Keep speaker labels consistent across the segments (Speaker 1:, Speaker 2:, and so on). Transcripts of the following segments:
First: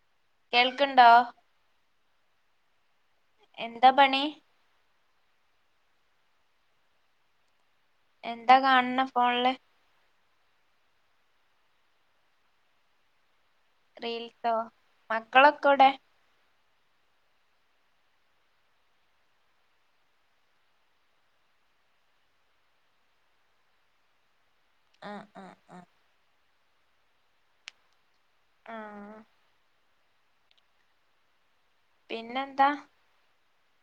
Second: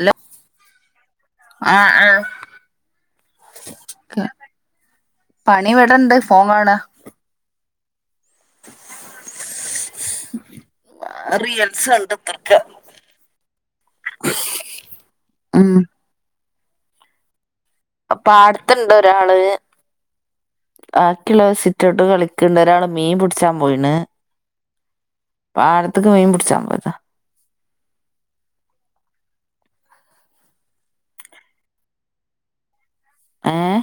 Speaker 1: Hello
Speaker 2: കേൾക്ക്ണ്ടോ
Speaker 1: ആഹ് ആഹ്
Speaker 2: എന്താ പണി
Speaker 1: പണിവെടണ്ട് ഫോൺ കാണ
Speaker 2: എന്താ കാൺണെ ഫോൺല്
Speaker 1: ആഹ് റീൽസണ്ടുത്തർക്കാ
Speaker 2: റീൽസോ മക്കളൊക്കെ
Speaker 1: ഉം
Speaker 2: ഔടെ
Speaker 1: അ പാടത്ത്ണ്ട് ഒരാള് ബാക്കിള്ളോര് സിറ്റോട്ട് കളിക്ക്ണ്ട് ഒരാള് മീൻ പുട്ച്ചാൻ പോയിണ്
Speaker 2: ആഹ് ആഹ് ആഹ്
Speaker 1: ത്ത്ക്ക് മീൻ പുട്ച്ചാൻ പോയതാ
Speaker 2: ആഹ് പിന്നെന്താ
Speaker 1: ഏഹ്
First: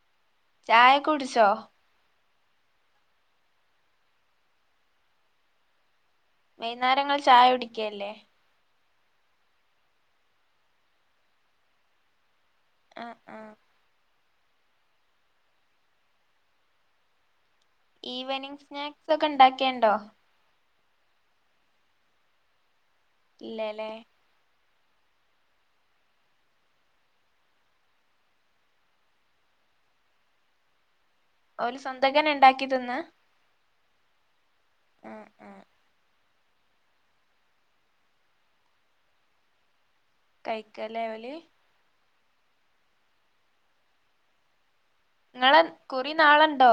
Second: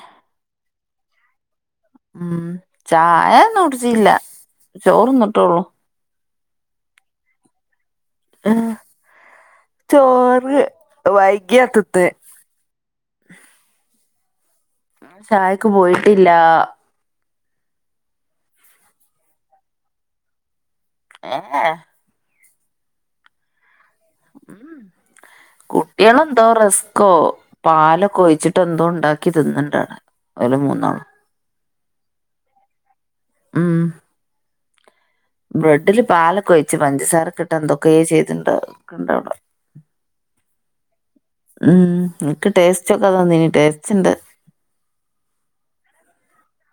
Speaker 2: ചായൊക്കൊകുടിച്ചോ
Speaker 1: ഉം ചായൊന്നു കുട്ച്ചീല്ല ചോറ്ന്ന്ട്ടൊള്ളൂ
Speaker 2: വൈന്നാരങ്ങൾ ചായ കുടിക്കേല്ലേ
Speaker 1: ആഹ് ചോറ് വൈകിയ തിന്നേ
Speaker 2: ആഹ് ആഹ്
Speaker 1: അൺ ചായക്ക് പോയിട്ടില്ല
Speaker 2: ഈവനിംഗ് സ്നാക്സൊക്കെ ണ്ടാക്കേണ്ടോ?
Speaker 1: ഏഹ്
Speaker 2: ഇല്ല ലേ
Speaker 1: കുട്ട്യാളെന്തോ റെസ്ക്കോ പാലൊക്കെ ഒഴിച്ചിട്ട് എന്തോണ്ടാക്കി തിന്ന്ണ്ട് അടെ ഓല് മൂന്നാളും
Speaker 2: ഓല് സ്വന്തക്കന്നെ ണ്ടാക്കി തിന്നാ
Speaker 1: ആഹ്
Speaker 2: ഏഹ്
Speaker 1: ബ്രെഡ്ഡ്ല് പാലൊക്കെ ഒഴിച്ച് പഞ്ചസാരക്കെട്ട് എന്തൊക്കേ ചെയ്തിണ്ടവിടെ ക്ക്ണ്ടവിടെ
Speaker 2: കഴിക്കലെ ഒല്
Speaker 1: ഉം ഇൻക്ക് ടേസ്റ്റോക്കാൻ തനിനീ, ടേസ്റ്റ് ണ്ട്
Speaker 2: ങ്ങളെ കുറി നാളെണ്ടോ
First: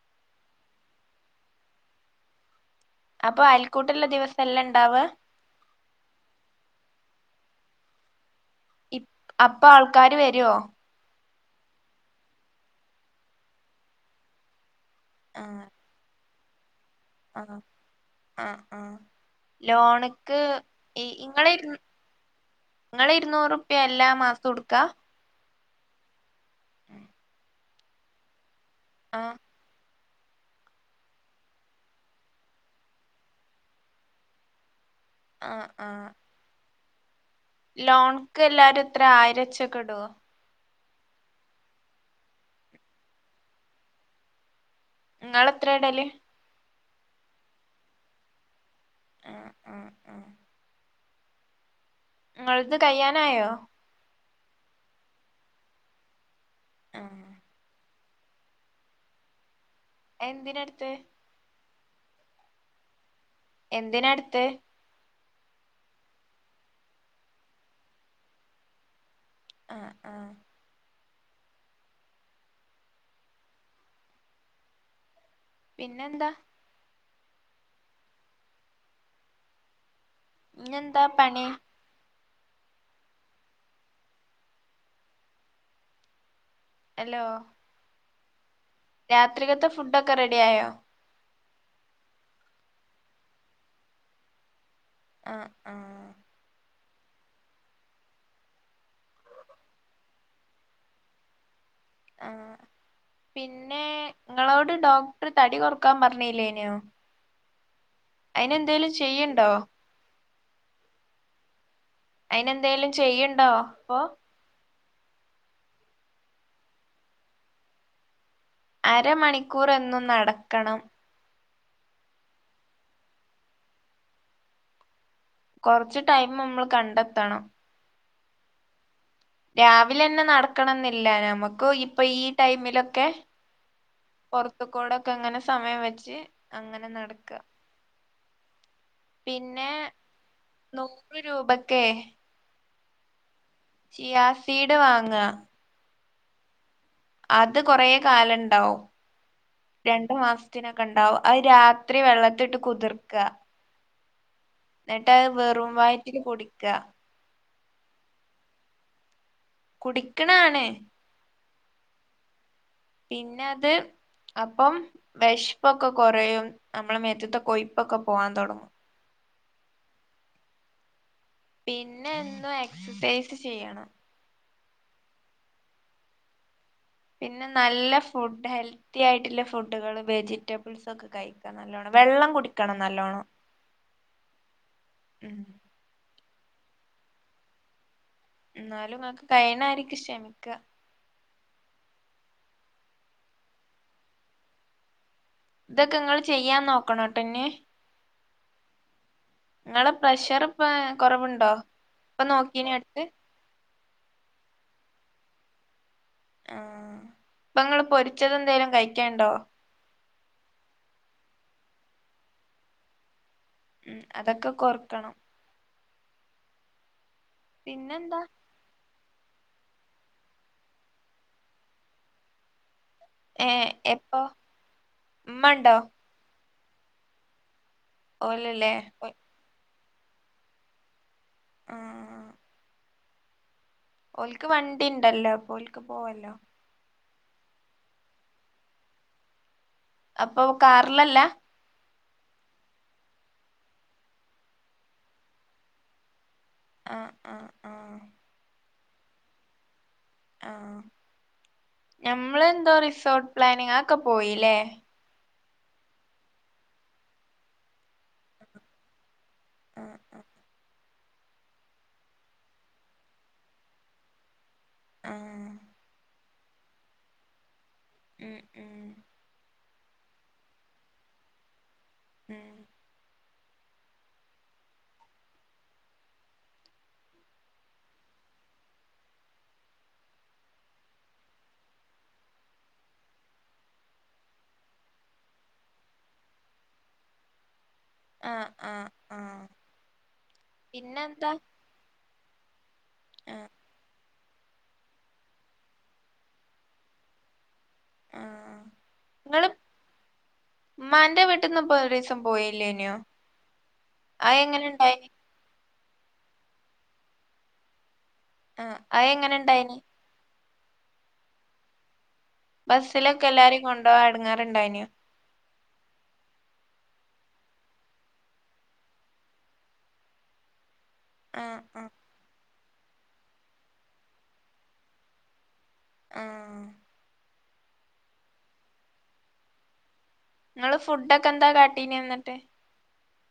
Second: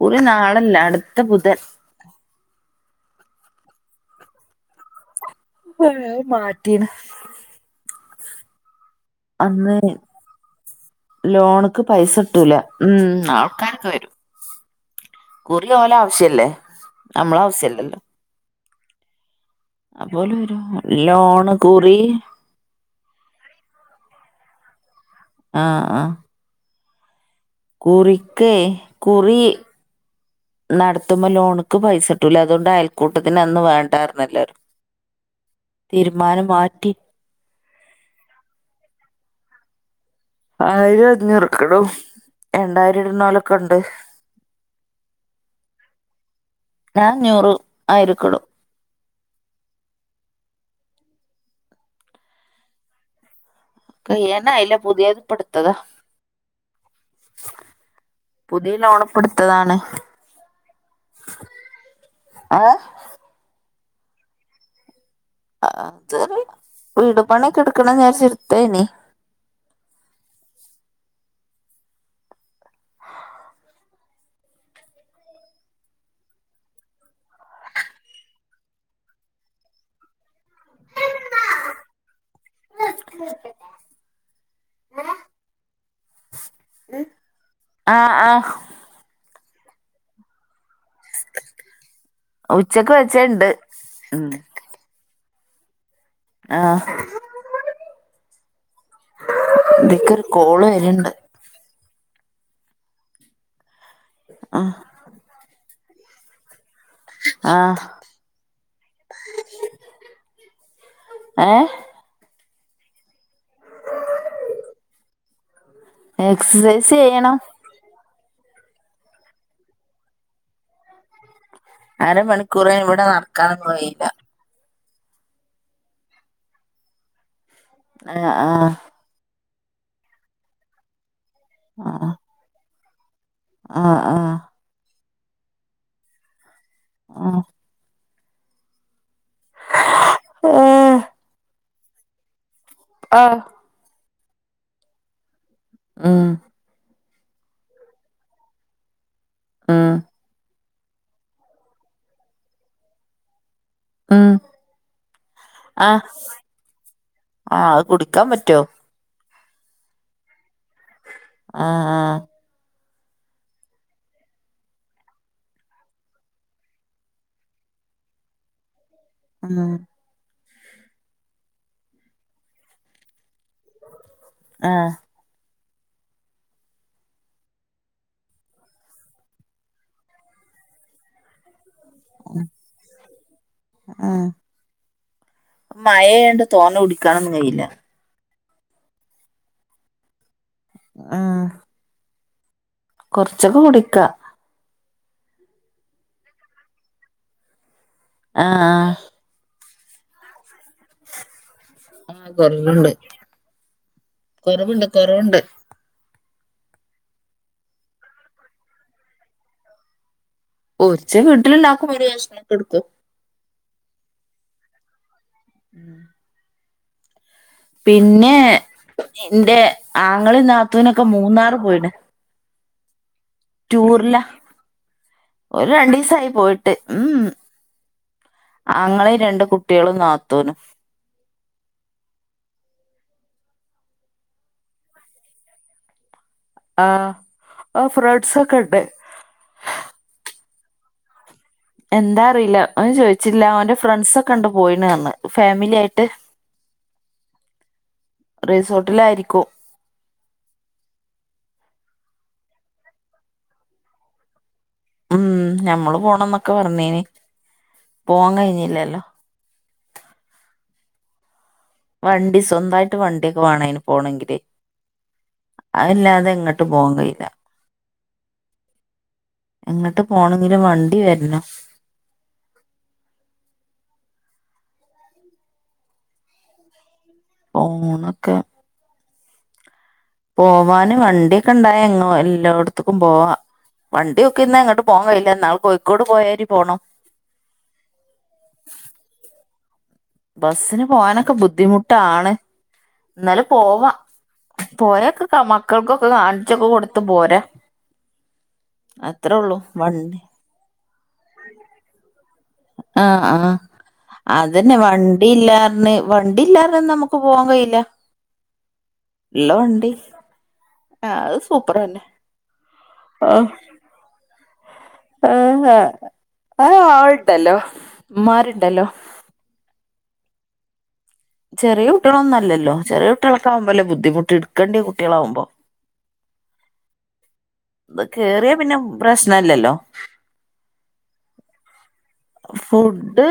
Speaker 1: കുറിനാളെല്ല അടുത്ത ബുധൻ
Speaker 2: അപ്പൊ അൽക്കൂട്ടള്ള ദിവസല്ലണ്ടാവ
Speaker 1: ഹേ അത് മാറ്റീണ്
Speaker 2: ഇപ്
Speaker 1: അന്ന്
Speaker 2: അപ്പാൾക്കാര് വരോ
Speaker 1: ലോണ്ക്ക് പൈസട്ടൂല. ഉം ആൾക്കാരൊക്കെ വരും
Speaker 2: ആഹ്
Speaker 1: കുറി ഓലെ ആവശ്യ അല്ലേ നമ്മളെ
Speaker 2: ആഹ്
Speaker 1: ആവശ്യല്ലല്ലോ
Speaker 2: ആഹ് ആഹ്
Speaker 1: അപ്പോലെ
Speaker 2: ലോണക്ക്
Speaker 1: വരും
Speaker 2: ഇ ഇങ്ങള്
Speaker 1: ലോണ്
Speaker 2: ഇരു
Speaker 1: കുറി
Speaker 2: ഇങ്ങൾ ഇരുന്നൂറ് ഉറുപ്യ എല്ലാ മാസം എടുക്കാ
Speaker 1: ആഹ് ആഹ്
Speaker 2: ഉം
Speaker 1: കുറിക്ക്കേ കുറി നടത്തുമ്പോൾ ലോണിക്ക് പൈസ ഇട്ടൂല്ല അതുകൊണ്ട് അയൽക്കൂട്ടത്തിന്റെ അന്ന് വേണ്ടാന്ന് പറഞ്ഞെല്ലാരും
Speaker 2: ആഹ്
Speaker 1: തീരുമാനം മാറ്റി
Speaker 2: ലോൺക്ക് എല്ലാവരും എത്ര ആയിരവെച്ചൊക്കെ ഇടോ
Speaker 1: ആയിരം അഞ്ഞെറോക്കടും രണ്ടായിരം ഇടുന്നോലൊക്കെ ഉണ്ട്
Speaker 2: നിങ്ങളെത്രയാ ഇടല്
Speaker 1: ഞാൻ അഞ്ഞൂറ് ആയിരോക്കേ ഇടും
Speaker 2: ആ ഉം ഉം നിങ്ങളത് കയ്യാനായോ?
Speaker 1: കയനായില്ല പുതിയതിപ്പടുത്തത
Speaker 2: ആഹ്
Speaker 1: പുതിയ ലോണിപ്പോ എടുത്തതാണ്
Speaker 2: എന്തിനേടുത്തേ
Speaker 1: ഏഹ്
Speaker 2: എന്തിനാ എടുത്തേ
Speaker 1: അത് വീട് പണിക്കെ എടുക്കണം ന്ന് വിജാരിച്ച് എടുത്തനി
Speaker 2: ആഹ് ആഹ് പിന്നെന്താ ഇഞ്ഞെന്താ പണി
Speaker 1: [unintelligible]
Speaker 2: എലോ
Speaker 1: ആഹ് ആഹ്
Speaker 2: രാത്രികത്തെ ഫുഡൊക്കെ റെഡിയായോ
Speaker 1: ഉച്ചക്ക് വെച്ചത്ണ്ട് ഉം
Speaker 2: ആഹ് ആഹ്
Speaker 1: ആഹ് ഇത്തിക്കൊരു കോള് വരണ്ട്
Speaker 2: ആ പിന്നെ നിങ്ങളോട്
Speaker 1: ആഹ്
Speaker 2: ഡോക്ടറ് തടി കൊറക്കാൻ പറഞ്ഞില്ലേനോ
Speaker 1: ആഹ്
Speaker 2: അയിന് എന്തേലും ചെയ്യ്ണ്ടോ
Speaker 1: ഏ
Speaker 2: അയിനേന്തേലും ചെയ്യണ്ടോ അപ്പോ
Speaker 1: എക്സസൈസ് ചെയ്യണം
Speaker 2: അരമണിക്കൂർ എന്നും നടക്കണം
Speaker 1: അരമണിക്കൂറ് ഇവിടെ നടക്കാനൊന്നും കയില്ല
Speaker 2: കൊറച്ച് ടൈം നമ്മള് കണ്ടെത്തണം
Speaker 1: ആഹ് ആഹ്
Speaker 2: രാവിലെ അന്നേ നടക്കണന്നില്ല നമുക്ക് ഇപ്പൊ ഈ ടൈമിലൊക്കെ
Speaker 1: ആ ആഹ്
Speaker 2: ഇതുക്കോടൊക്കെ ഇങ്ങനെ സമയം വെച്ച് അങ്ങനെ നടക്ക
Speaker 1: ആഹ്
Speaker 2: പിന്നെ
Speaker 1: ആഹ് ഏഹ്
Speaker 2: നൂറ് രൂപക്കെ
Speaker 1: ആ
Speaker 2: ചിയാസീട് വാങ്ങ
Speaker 1: ഉം
Speaker 2: അത് കൊറെ കാലംണ്ടാവും
Speaker 1: ഉം
Speaker 2: രണ്ടു മാസ ത്തിനൊക്കെ ഉണ്ടാവും അത് രാത്രി വെള്ളത്തിലിട്ട് കുതിർക്ക
Speaker 1: ആഹ്
Speaker 2: ന്ന്ട്ട് അത് വെറും വയറ്റില് കുടിക്ക
Speaker 1: ആഹ് അത് കുടിക്കാൻ പറ്റോ
Speaker 2: കുടിക്ക്ണാണ്
Speaker 1: ആഹ് ആഹ്
Speaker 2: പിന്നെ അത് അപ്പം വെശ്പ്പൊക്കെ കൊറയും നമ്മളെ മേത്ത്ത്തെ കൊയ്പ്പൊക്കെ പോവാൻ തൊടങ്ങും
Speaker 1: ഒന്നോ
Speaker 2: പിന്നെ എന്നും എക്സസൈസ് ചെയ്യണം
Speaker 1: ആഹ്
Speaker 2: പിന്നെ നല്ല ഫുഡ് ഹെൽത്തി ആയിട്ടുള്ള ഫുഡുകൾ വെജിറ്റബിൾസൊക്കെ കഴി നല്ലോണം വെള്ളം കുടിക്കണം നല്ലോണം
Speaker 1: ഉം
Speaker 2: ഉം
Speaker 1: മഴയായോണ്ട് തോനെ കുടിക്കാനൊന്നും കഴിയില്ല
Speaker 2: ന്നാലും ഇങ്ങക്ക് കഴ്ണായിരിക്ക് ശമിക്ക
Speaker 1: ആഹ് കൊർച്ചൊക്കെ കുടിക്ക
Speaker 2: ഇതൊക്കെ ഇങ്ങള് ചെയ്യാൻ നോക്കണട്ടൊ ഇഞ്
Speaker 1: ആഹ് ആഹ്
Speaker 2: ഇങ്ങളെ പ്രഷർ ഇപ്പ കൊറവ്ണ്ടോ
Speaker 1: ആഹ് കൊറവ്ണ്ട് കൊറവ്ണ്ട് കൊറവ്ണ്ട്
Speaker 2: ആഹ് ഇപ്പ ഇങ്ങള് പൊരിച്ചത് എന്തേലും കഴിക്കേണ്ടോ
Speaker 1: പൊരിച്ചെ വീട്ടില് ഇണ്ടാക്കുമ്പം ഒരു കഷ്ണം ഒക്കെ ഇട്ക്കും
Speaker 2: ഉം അതൊക്കെ കൊർക്കണം
Speaker 1: ഉം
Speaker 2: പിന്നെന്താ
Speaker 1: പിന്നെ ഇന്റെ ആങ്ങളിം നാത്തൂനൊക്കെ മൂന്നാറ് പോയിണ്
Speaker 2: ഏഹ്
Speaker 1: ടൂർലാ
Speaker 2: എപ്പോ ഉമ്മ
Speaker 1: ഓല്
Speaker 2: ഉണ്ടോ
Speaker 1: രണ്ടീസായി പോയിട്ട് ഉം
Speaker 2: ഓലല്ലേ ഓൽ-
Speaker 1: ആങ്ങളിം രണ്ട് കുട്ട്യളും നാത്തൂനും
Speaker 2: ആഹ് ഓൽക്ക് വണ്ടി ഇണ്ടല്ലോ അപ്പൊ ഓൽക്ക് പോവല്ലോ
Speaker 1: ആഹ് ആ ഫ്രണ്ട്സ് ഒക്കെ ഇണ്ട്
Speaker 2: അപ്പൊ കാർലല്ല
Speaker 1: എന്താ അറിയില്ല അഒന്നും ചോയ്ച്ചില്ല അവന്റെ ഫ്രണ്ട്സൊക്കെ ഇണ്ട് പോയീണ് പറഞ്ഞ് ഫാമിലി ആയിട്ട്
Speaker 2: അ അ ആഹ്
Speaker 1: റിസോട്ടിലായിരിക്കും
Speaker 2: ആഹ് ഞമ്മളെന്തോ റിസോട്ട് പ്ലാനിങ് അഒക്കെ പോയില്ലേ
Speaker 1: ഉം ഞമ്മള് പോണംന്നൊക്കെ പറഞ്ഞീനി പോവാൻ കഴിഞ്ഞില്ലല്ലോ
Speaker 2: ആ ആ
Speaker 1: വണ്ടി സ്വന്തായിട്ട് വണ്ടിയൊക്കെ വാണം അയ്ന് പോണെങ്കിലെ
Speaker 2: ആഹ്
Speaker 1: അ അല്ലാതെ എങ്ങട്ടും പോവാൻ കഴിയില്ല
Speaker 2: ഉം ഉം
Speaker 1: എങ്ങട്ട് പോണെങ്കിലും വണ്ടി വര്നം
Speaker 2: ഉം
Speaker 1: ഉ ഓണൊക്കെ പോവാന് വണ്ടിയൊക്കെ ഇണ്ടായ എങ്ങോ എല്ലോട്ത്ത്ക്കും പോവാ വണ്ടി നോക്കി ഇര്ന്നാ എങ്ങട്ടും പോവാൻ കഴിയില്ല ഇന്നാള് കോഴിക്കോട് പോയാരി പോണം
Speaker 2: ആ ആ ആഹ്
Speaker 1: ബസ്സിന് പോകാനൊക്കെ ബുദ്ധിമുട്ടാണ്
Speaker 2: ആ
Speaker 1: ഇന്നാലും പോവാ പോയാ ഒക്കെ മക്കൾക്കൊക്കെ കാണിച്ചൊക്കെ കൊട്ത്ത് പോരാ
Speaker 2: ആ
Speaker 1: അത്രെ ഒള്ളു വണ്ടി
Speaker 2: ഇമ്മന്റെ വീട്ടിൽന്ന് ഇപ്പൊ ഒരിസം പോയി
Speaker 1: ആഹ് ആഹ്
Speaker 2: എങ്ങനെ
Speaker 1: അതന്നെ വണ്ട്
Speaker 2: ഉണ്ടായിന്
Speaker 1: വണ്ടി ഇല്ലാന്ന് പറഞ്ഞ് വണ്ടി ഇല്ലാതെ ഒന്നും നമുക്ക് പോവാാൻ കഴയില്ല
Speaker 2: ആ അത് എങ്ങനെ
Speaker 1: എല്ലാ
Speaker 2: ഉണ്ടായിന്
Speaker 1: വണ്ടി ആഹ് അത് സൂപ്പർ തന്നെ
Speaker 2: ബസ്സിലൊക്കെ എല്ലാരും കൊണ്ടുപോവാൻ എടങ്ങേറുണ്ടായിന്നോ
Speaker 1: ഏഹ് ഏഹ് ആളണ്ടല്ലോ ഇമ്മറുണ്ടല്ലോ
Speaker 2: ആ ആ
Speaker 1: ചെറിയ കുട്ടികളൊന്നുമല്ലോ ചെറിയ കുട്ടികൾക്കെ ആവുമ്പളല്ലേ ബുദ്ധിമുട്ട് ഇടുക്കേണ്ടി കുട്ട്യാളകുബോ
Speaker 2: ആഹ്
Speaker 1: ഇത് കേറിയാ പിന്നെ പ്രശ്നല്ലല്ലോ
Speaker 2: നിങ്ങള് ഫുഡോക്കെ എന്താ കാട്ടീനെന എന്നിട്ട്
Speaker 1: ഫുഡ്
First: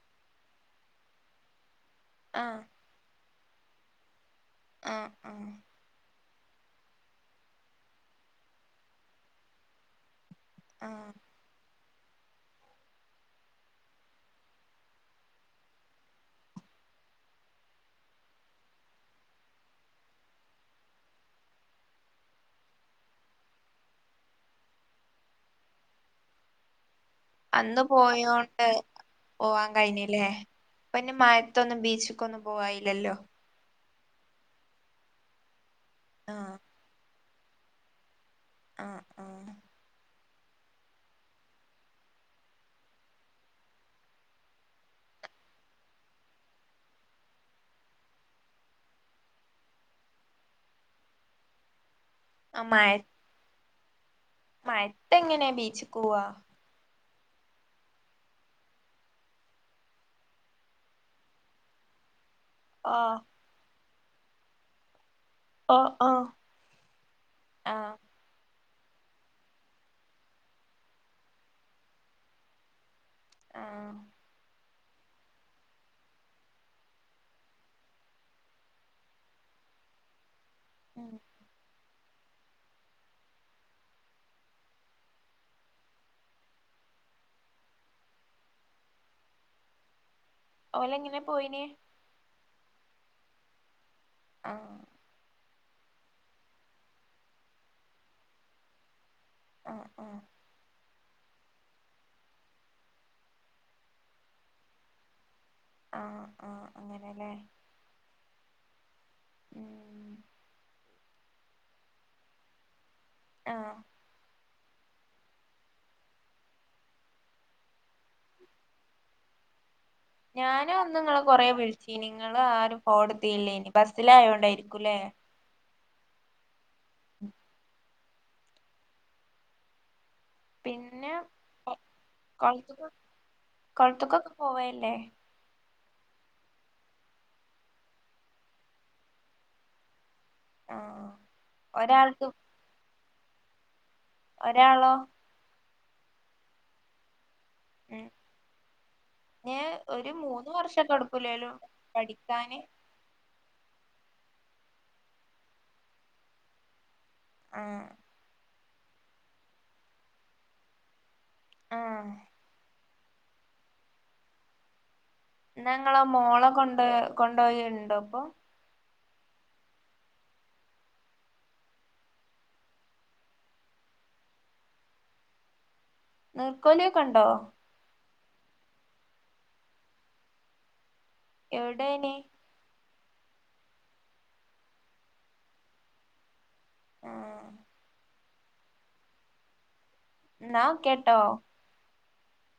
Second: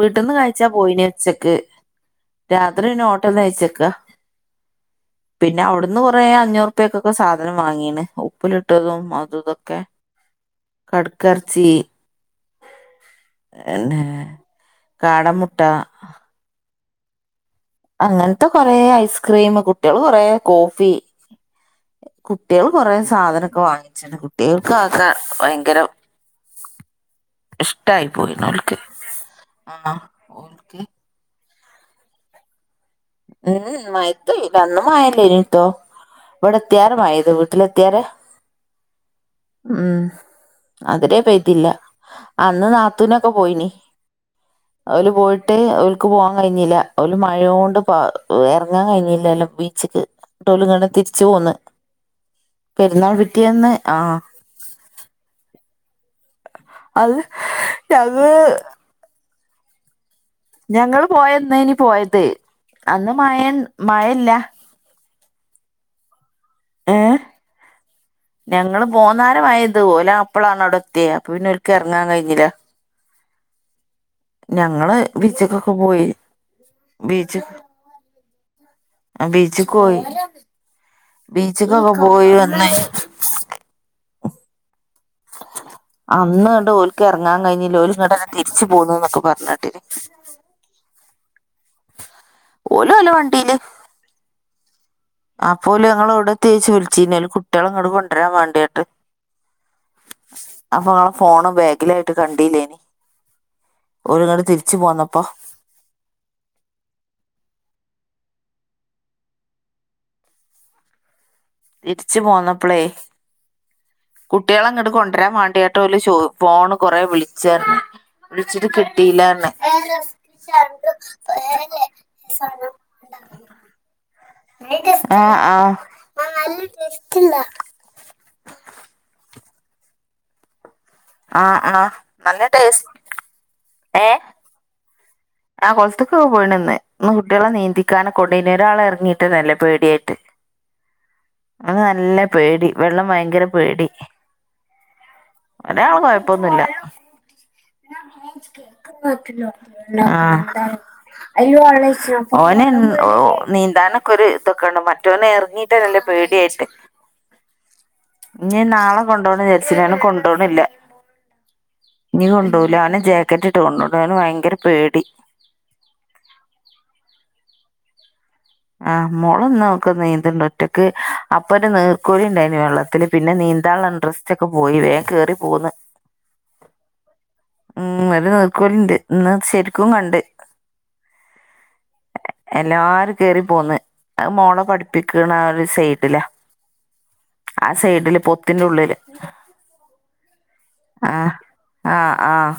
Speaker 1: വീട്ടന്ന് കഴിച്ചാ പോയിനെ ഉച്ചക്ക്
Speaker 2: ആഹ്
Speaker 1: രാത്രി എന്നിട് പിന്നെ ഹോട്ടലിൽനിന്ന് കഴിച്ചക്ക
Speaker 2: ആഹ് ആഹ്
Speaker 1: പിന്നെ അവിടു അന്ന് കുറേ അഞ്ഞൂറ്പക്കൊക്കെ സാധനം വാങ്ങീണ് ഉപ്പിലിട്ടതും അതുതൊക്കെ
Speaker 2: ആഹ്
Speaker 1: കട്ക്കറച്ചി എന്നെ കാട മുട്ട അങ്ങനത്തെ കൊറെ ഐസ്ക്രീം കുട്ട്യാള് കൊറേ കോഫി കുട്ട്യാള് കൊറേ സാധനോക്കെ വാങ്ങിച്ച്ണ് കുട്ട്യാകക്കെ ഭയങ്കരം
Speaker 2: അന്ന്
Speaker 1: പോയിണ്
Speaker 2: പോയോണ്ട്
Speaker 1: ഓൽക്ക്
Speaker 2: പോവാൻ
Speaker 1: ആഹ്
Speaker 2: കഴിഞ്ഞില്ലേ
Speaker 1: ഓൽക്ക്
Speaker 2: ഇപ്പോന്ന് മായത്തൊന്നും ബീച്ചക്ക്ന്നും പോവായില്ലലോ
Speaker 1: ഏഹ് ഉം മയത്ത് പോയി അന്ന് മയല്ലെനിട്ടോ
Speaker 2: ആഹ്
Speaker 1: ഇവിടെ എത്തിയാണ്ട് മയ പെയ്തു വീട്ടില് എത്തിയാണ്ട്
Speaker 2: ആഹ് ആഹ്
Speaker 1: ഉം അത്വരെ പെയ്തില്ല അന്ന് നാത്തൂനൊക്കെ പോയിനി ഓല് പോയിട്ട് ഓല്ക്ക് പോവാാൻ കഴിഞ്ഞില്ല ഓല് മഴയോണ്ട് ഇപ്പൊ ഇറങ്ങാൻ കഴിഞ്ഞില്ലല്ലോ ബീച്ചക്ക് ഇന്നിട്ട് ഓല് തിരിച്ചു പോന്ന് പെരുന്നാൾ പിറ്റേന്ന് ആഹ്
Speaker 2: മഴത്തെങ്ങനെ ബീച്ചിക് പോവാ
Speaker 1: അത് ഞങ്ങള് ഞങ്ങൾ പോയന്നേനു പോയത് അന്ന്
Speaker 2: ആഹ്
Speaker 1: മഴ മഴല്ല
Speaker 2: ഓ ഓ ആഹ്
Speaker 1: ഞങ്ങൾ പോന്നാരം മഴ പെയ്തത് ഓല് ആപ്പളാണ്‌ അവുടെത്തെ അവുടെത്തിയെ അപ്പൊ പിന്നെ ഓല്ക് ഇറങ്ങാൻ കഴിഞ്ഞില്ല
Speaker 2: ആഹ്
Speaker 1: ഞങ്ങള് ബീച്ച്ക്കൊക്കെ പോയി ബീച്ച് ബീച്ചിൽക്കോയി
Speaker 2: ഉം
Speaker 1: ബീച്ച്ക്കൊക്കെ പോയി വന്ന് അന്ന് ഇന്നിട്ട് ഓല്ക്ക് ഇറങ്ങാൻ കഴിഞ്ഞില്ല ഓല് ഇങ്ങട്ടന്നെ തിരിച്ചു പോന്നു എന്നൊക്കെ പറഞ്ഞ കേട്ടിന്
Speaker 2: ഓലെങ്ങനെ പോയിനെ
Speaker 1: ഓലോലേ വണ്ടീയില്
Speaker 2: ആഹ്
Speaker 1: അപ്പോ ഓല് ഞങ്ങൾ എവിടെത്തി ചോയ്ച്ചു വിളിച്ചനി അയില് കുട്ട്യാളെ ഇങ്ങോട്ട കൊണ്ടുവരാൻ വണ്ടിയിട്ട്
Speaker 2: ആഹ് ആഹ്
Speaker 1: അപ്പൊ ആ ഫോൺ ബാഗിലായിട്ട് കണ്ടില്ലേനി ഓല് ഇങ്ങട്ട് തിരിച്ചു പോന്നപ്പോ
Speaker 2: ആഹ് ആഹ് അങ്ങനെല്ലേ ഉം
Speaker 1: തിരിച്ചു പോന്നപ്പളേയ്
Speaker 2: ആഹ്
Speaker 1: കുട്ട്യാളെ ഇങ്ങോട്ട് കൊണ്ടുവരാൻ വണ്ടിട്ട് ചോ ഫോണ് കൊറെേ വിളിച്ച്റഞ്ഞ് വിളിച്ചിട്ട് കിട്ടില്ലെന്ന്
Speaker 2: ഞാനും അന്ന് നിങ്ങളെ കൊറേ വിളിച്ചി നിങ്ങള് ആരും ഫോൺ ഇടത്തില്ലേനിം ബസ്സിലായോണ്ട
Speaker 1: ആഹ് ആഹ്
Speaker 2: പിന്നെ
Speaker 1: ആ
Speaker 2: കൊ
Speaker 1: ആ നല്ല
Speaker 2: കൊളത്ത്
Speaker 1: ടേസ്റ്റ്
Speaker 2: കൊളത്തക്കൊക്കെ പോവല്ലേ
Speaker 1: ആഹ് കൊളത്തക്കൊക്കെ പോയിനിം ഇന്ന് കുട്ടികളെ നീന്തിക്കാനെ കൊണ്ട് ഒരാൾ ഇറങ്ങിയിട്ട്ന്നേയില്ല പേടിയായിട്ട്
Speaker 2: ആഹ്
Speaker 1: ഓൻ നല്ല
Speaker 2: ഒരാൾക്ക്
Speaker 1: പേടി വെള്ളം ഭയങ്കര പേടി
Speaker 2: ഒരാളോ
Speaker 1: ഒരാള് കൊഴപ്പൊന്നുംല്ല
Speaker 2: ഉം ന് ഒരു
Speaker 1: ആഹ്
Speaker 2: മൂന്ന് വർഷൊക്കെ എടുക്കൂലേലും
Speaker 1: [unintelligible]
Speaker 2: പഠിക്കാന്
Speaker 1: ഓന് ഉം ഓ നീന്താനൊക്കെ ഒര് തൊക്കെണ്ട് മറ്റോനെ എറങ്ങീട്ടെന്നെല്ല പേടിയിട്ട്
Speaker 2: ഉം
Speaker 1: ഇനി നാളെ കൊണ്ടോണം ജാരിച്ച് നി അന്ന് കൊണ്ടോണില്ല
Speaker 2: ആഹ്
Speaker 1: ഇനി കൊ ടൂലാന്ന് ജാക്കറ്റ്ട്ട് കൊണ്ടോണം വൻ ഭയങ്കര പേടി
Speaker 2: ന്നാ ഇങ്ങളെ മോളെ കൊണ്ട് കൊണ്ടോയേണ്ടോ ഇപ്പൊ
Speaker 1: ആ മോള്ന്ന് നൊക്ക് നീന്ത്ണ്ട് ഒറ്റക്ക് അപ്പൊ ഒര് നീർക്കോലിണ്ടായിന് വെള്ളത്തില് പിന്നെ നീന്താള ഇൻഡ്രസ്റ്റ് ഒക്കെ പോയി വേകേറി പോന്ന്
Speaker 2: നീർക്കോലി ഒക്കണ്ടോ
Speaker 1: ഉം ഒര് നീർക്കോലിണ്ട് ഇന്ന് ശെരിക്കും കണ്ട്
Speaker 2: എവ്ടെന്
Speaker 1: എല്ലാരും കേറി പോന്ന് അഹ് മോള പഠിപ്പിക്ക്ണ ഒര് സൈഡില
Speaker 2: ആഹ്
Speaker 1: ആ സൈഡില് പൊത്തിന്റെ ഉള്ളില്
Speaker 2: ന്നാ ഒക്കേട്ടോ
Speaker 1: ആഹ് ആഹ്